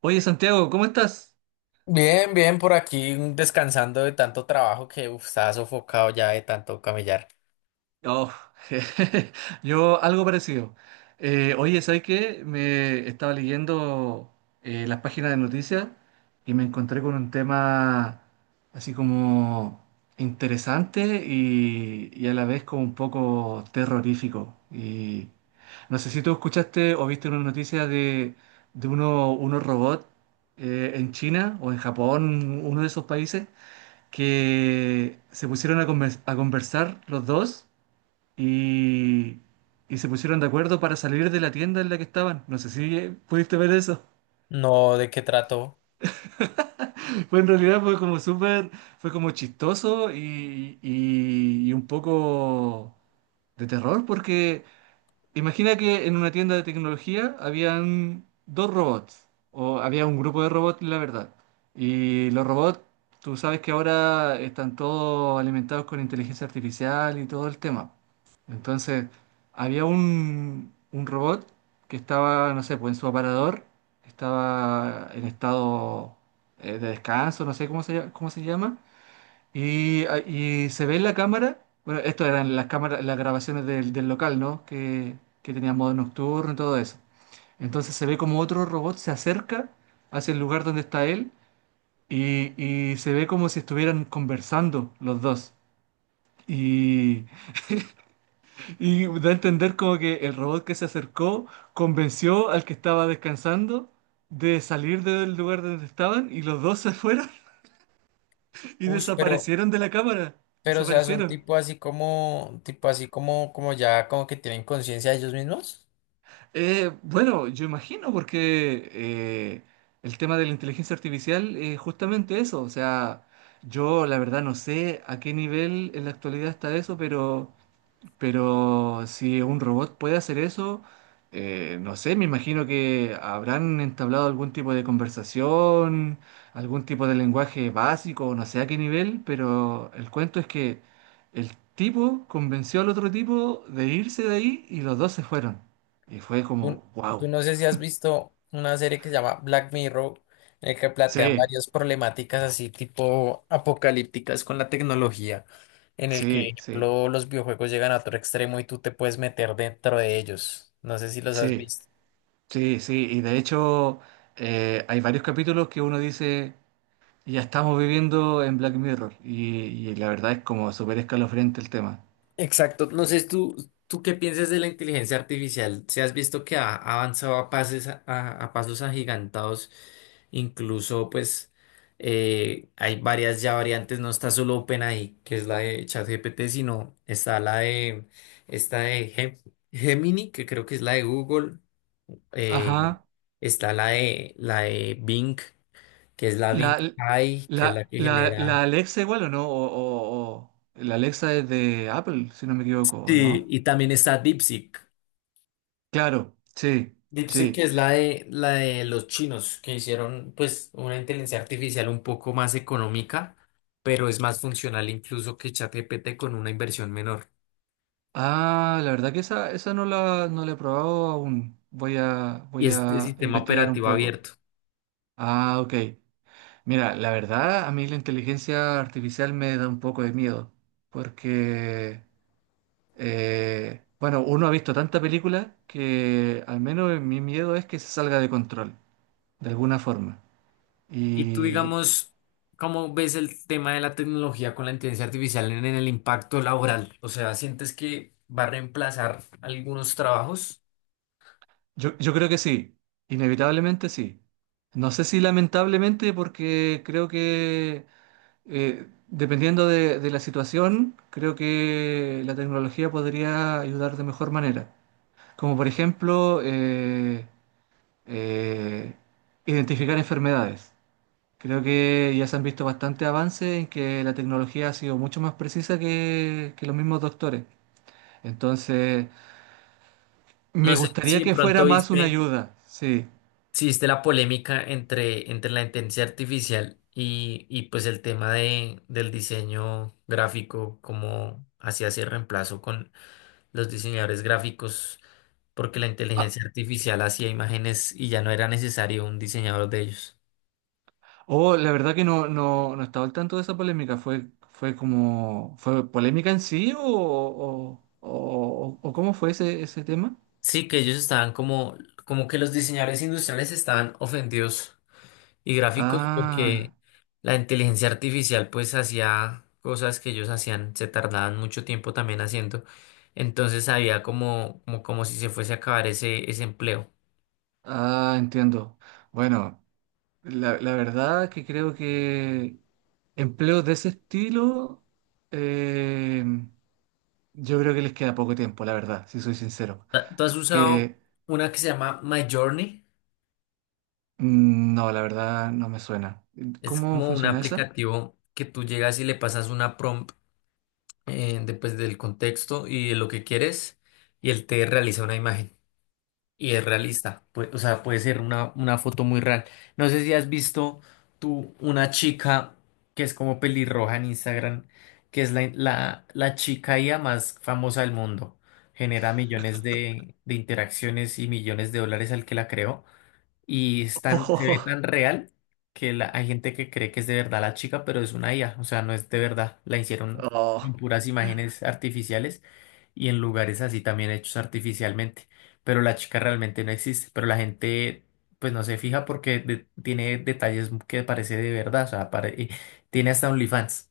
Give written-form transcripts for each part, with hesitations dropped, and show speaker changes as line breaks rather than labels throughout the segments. Oye, Santiago, ¿cómo estás?
Bien, bien, por aquí descansando de tanto trabajo que uf, estaba sofocado ya de tanto camellar.
Oh, yo algo parecido. Oye, ¿sabes qué? Me estaba leyendo las páginas de noticias y me encontré con un tema así como interesante y a la vez como un poco terrorífico. Y no sé si tú escuchaste o viste una noticia de unos robots en China o en Japón, uno de esos países que se pusieron a conversar los dos y, y se pusieron de acuerdo para salir de la tienda en la que estaban. No sé si pudiste ver eso.
No, ¿de qué trato?
Fue en realidad fue como súper, fue como chistoso y un poco de terror porque imagina que en una tienda de tecnología habían dos robots, o había un grupo de robots, la verdad. Y los robots, tú sabes que ahora están todos alimentados con inteligencia artificial y todo el tema. Entonces, había un robot que estaba, no sé, pues en su aparador, estaba en estado de descanso, no sé cómo cómo se llama, y se ve en la cámara, bueno, esto eran las cámaras, las grabaciones del local, ¿no? Que tenía modo nocturno y todo eso. Entonces se ve como otro robot se acerca hacia el lugar donde está él y se ve como si estuvieran conversando los dos. Y, y da a entender como que el robot que se acercó convenció al que estaba descansando de salir del lugar donde estaban y los dos se fueron y
Uy,
desaparecieron de la cámara.
pero o sea, son
Desaparecieron.
tipo así como, como ya como que tienen conciencia de ellos mismos.
Bueno, yo imagino porque el tema de la inteligencia artificial es justamente eso. O sea, yo la verdad no sé a qué nivel en la actualidad está eso, pero si un robot puede hacer eso, no sé, me imagino que habrán entablado algún tipo de conversación, algún tipo de lenguaje básico, no sé a qué nivel, pero el cuento es que el tipo convenció al otro tipo de irse de ahí y los dos se fueron. Y fue
Tú,
como, wow.
tú no sé si has visto una serie que se llama Black Mirror, en el que plantean
Sí,
varias problemáticas así tipo apocalípticas con la tecnología, en el que, por
sí, sí,
ejemplo, los videojuegos llegan a otro extremo y tú te puedes meter dentro de ellos. No sé si los has
sí,
visto.
sí, sí. Y de hecho, hay varios capítulos que uno dice. Ya estamos viviendo en Black Mirror y la verdad es como súper escalofriante el tema.
Exacto. No sé, tú qué piensas de la inteligencia artificial. Si has visto que ha avanzado a pases, a pasos agigantados, incluso pues hay varias ya variantes. No está solo OpenAI, que es la de ChatGPT, sino está la de esta de Gemini, que creo que es la de Google. eh,
Ajá.
Está la de Bing, que es la Bing
¿La,
AI, que es la que
la
genera.
Alexa igual o no? La Alexa es de Apple, si no me equivoco, ¿o
Sí,
no?
y también está DeepSeek.
Claro, sí,
DeepSeek
sí.
que es la de los chinos que hicieron pues una inteligencia artificial un poco más económica, pero es más funcional incluso que ChatGPT con una inversión menor.
Ah, la verdad que esa no la he probado aún.
Y
Voy
es de
a
sistema
investigar un
operativo
poco.
abierto.
Ah, ok. Mira, la verdad, a mí la inteligencia artificial me da un poco de miedo porque... Bueno, uno ha visto tanta película que al menos mi miedo es que se salga de control, de alguna forma.
Y tú
Y
digamos, ¿cómo ves el tema de la tecnología con la inteligencia artificial en el impacto laboral? O sea, ¿sientes que va a reemplazar algunos trabajos?
yo creo que sí, inevitablemente sí. No sé si lamentablemente porque creo que dependiendo de la situación, creo que la tecnología podría ayudar de mejor manera. Como por ejemplo, eh, identificar enfermedades. Creo que ya se han visto bastantes avances en que la tecnología ha sido mucho más precisa que los mismos doctores. Entonces,
No
me
sé si
gustaría
de
que fuera
pronto
más una
viste.
ayuda, sí.
Existe la polémica entre, entre la inteligencia artificial y pues el tema de, del diseño gráfico, como hacía ese reemplazo con los diseñadores gráficos, porque la
Ah,
inteligencia artificial hacía imágenes y ya no era necesario un diseñador de ellos.
oh, la verdad que no, no, no estaba al tanto de esa polémica. Fue como, fue polémica en sí o cómo fue ese, ese tema?
Sí, que ellos estaban como, como que los diseñadores industriales estaban ofendidos y gráficos
Ah,
porque la inteligencia artificial pues hacía cosas que ellos hacían, se tardaban mucho tiempo también haciendo. Entonces había como, como, como si se fuese a acabar ese, ese empleo.
ah, entiendo. Bueno, la verdad que creo que empleos de ese estilo... em, Yo creo que les queda poco tiempo, la verdad, si soy sincero.
¿Tú has usado
Porque
una que se llama My Journey?
no, la verdad no me suena.
Es
¿Cómo
como un
funciona esa?
aplicativo que tú llegas y le pasas una prompt después del contexto y de lo que quieres y él te realiza una imagen. Y es realista, pues, o sea, puede ser una foto muy real. No sé si has visto tú una chica que es como pelirroja en Instagram, que es la, la, la chica IA más famosa del mundo. Genera millones de interacciones y millones de dólares al que la creó. Y es se ve tan real que hay gente que cree que es de verdad la chica, pero es una IA, o sea, no es de verdad. La hicieron
Oh,
en
oh.
puras imágenes artificiales y en lugares así también hechos artificialmente. Pero la chica realmente no existe, pero la gente pues no se fija porque tiene detalles que parece de verdad, o sea, y tiene hasta OnlyFans.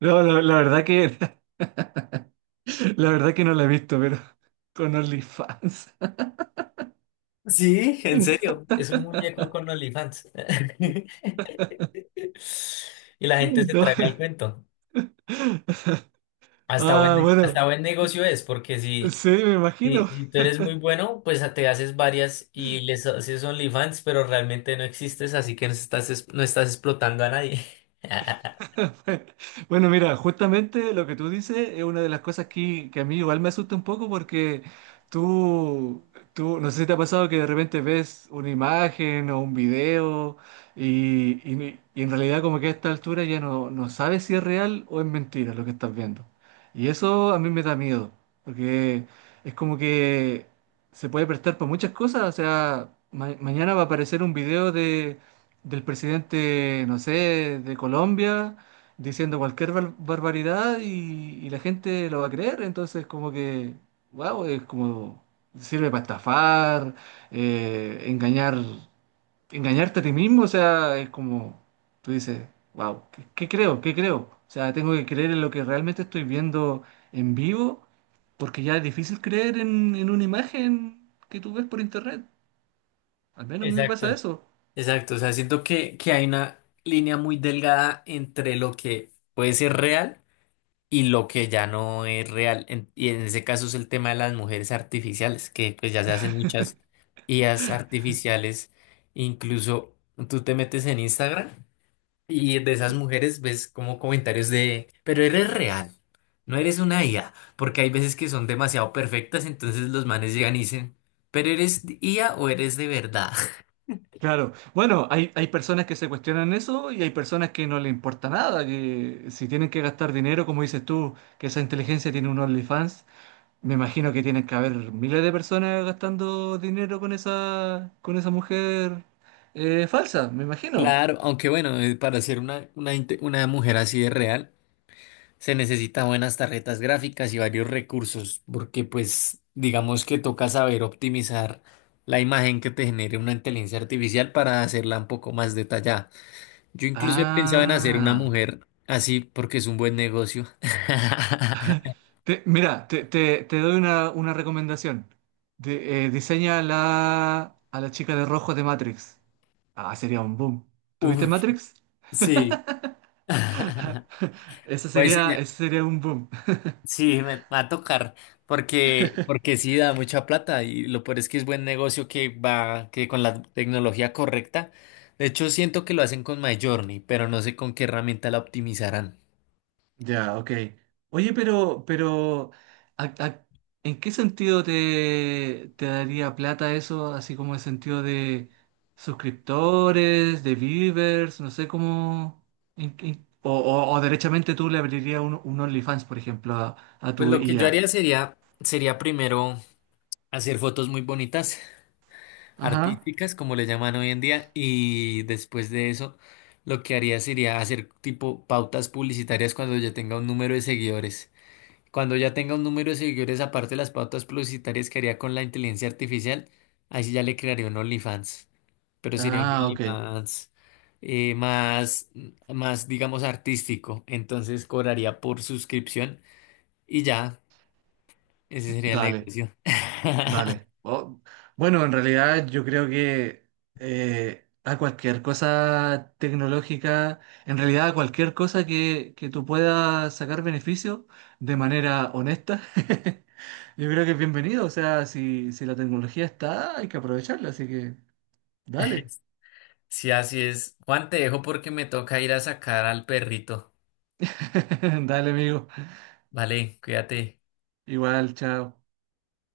No, la verdad que la verdad que no la he visto, pero con OnlyFans.
Sí, en serio, es un muñeco con OnlyFans. Y la gente se traga
No.
el cuento.
Ah,
Hasta
bueno,
buen negocio es, porque si,
sí, me
si,
imagino.
si tú eres muy bueno, pues te haces varias y les haces OnlyFans, pero realmente no existes, así que no estás, no estás explotando a nadie.
Bueno, mira, justamente lo que tú dices es una de las cosas que a mí igual me asusta un poco porque tú, tú, no sé si te ha pasado que de repente ves una imagen o un video y, y y en realidad como que a esta altura ya no sabes si es real o es mentira lo que estás viendo. Y eso a mí me da miedo, porque es como que se puede prestar para muchas cosas, o sea, mañana va a aparecer un video de del presidente, no sé, de Colombia diciendo cualquier barbaridad y la gente lo va a creer. Entonces, como que, wow, es como, sirve para estafar, engañar, engañarte a ti mismo. O sea, es como, tú dices, wow, ¿qué, qué creo? ¿Qué creo? O sea, tengo que creer en lo que realmente estoy viendo en vivo, porque ya es difícil creer en una imagen que tú ves por internet. Al menos a mí me
Exacto.
pasa eso.
Exacto, o sea, siento que hay una línea muy delgada entre lo que puede ser real y lo que ya no es real. Y en ese caso es el tema de las mujeres artificiales, que pues ya se hacen muchas IAs artificiales. Incluso tú te metes en Instagram. Y de esas mujeres ves como comentarios de, pero eres real, no eres una IA, porque hay veces que son demasiado perfectas, entonces los manes llegan y dicen, pero eres IA o eres de verdad.
Claro, bueno, hay personas que se cuestionan eso y hay personas que no le importa nada, que si tienen que gastar dinero, como dices tú, que esa inteligencia tiene un OnlyFans, me imagino que tienen que haber miles de personas gastando dinero con esa mujer falsa, me imagino.
Claro, aunque bueno, para ser una, una mujer así de real, se necesitan buenas tarjetas gráficas y varios recursos, porque pues digamos que toca saber optimizar la imagen que te genere una inteligencia artificial para hacerla un poco más detallada. Yo incluso he pensado en hacer una
Ah,
mujer así porque es un buen negocio.
mira, te doy una recomendación. Diseña a la chica de rojo de Matrix. Ah, sería un boom. ¿Tuviste
Uf,
Matrix?
sí. Voy a diseñar-
Ese sería un boom.
Sí, me va a tocar porque, porque sí da mucha plata y lo peor es que es buen negocio que va que con la tecnología correcta. De hecho, siento que lo hacen con MyJourney, pero no sé con qué herramienta la optimizarán.
Ya, ok. Oye, pero, ¿a- a- ¿en qué sentido te, te daría plata eso? Así como en sentido de suscriptores, de viewers, no sé cómo. O, o derechamente tú le abrirías un OnlyFans, por ejemplo, a
Pues
tu
lo que yo
IA.
haría sería, sería primero hacer fotos muy bonitas
Ajá.
artísticas, como le llaman hoy en día, y después de eso, lo que haría sería hacer tipo pautas publicitarias cuando ya tenga un número de seguidores. Cuando ya tenga un número de seguidores, aparte de las pautas publicitarias que haría con la inteligencia artificial, ahí sí ya le crearía un OnlyFans. Pero sería un
Ah, ok.
OnlyFans más, más, digamos, artístico. Entonces cobraría por suscripción y ya, ese sería el
Dale.
negocio.
Dale. Oh, Bueno, en realidad yo creo que a cualquier cosa tecnológica, en realidad a cualquier cosa que tú puedas sacar beneficio de manera honesta, yo creo que es bienvenido. O sea, si la tecnología está, hay que aprovecharla. Así que dale.
Sí, así es. Juan, te dejo porque me toca ir a sacar al perrito.
Dale, amigo.
Vale, cuídate.
Igual, chao.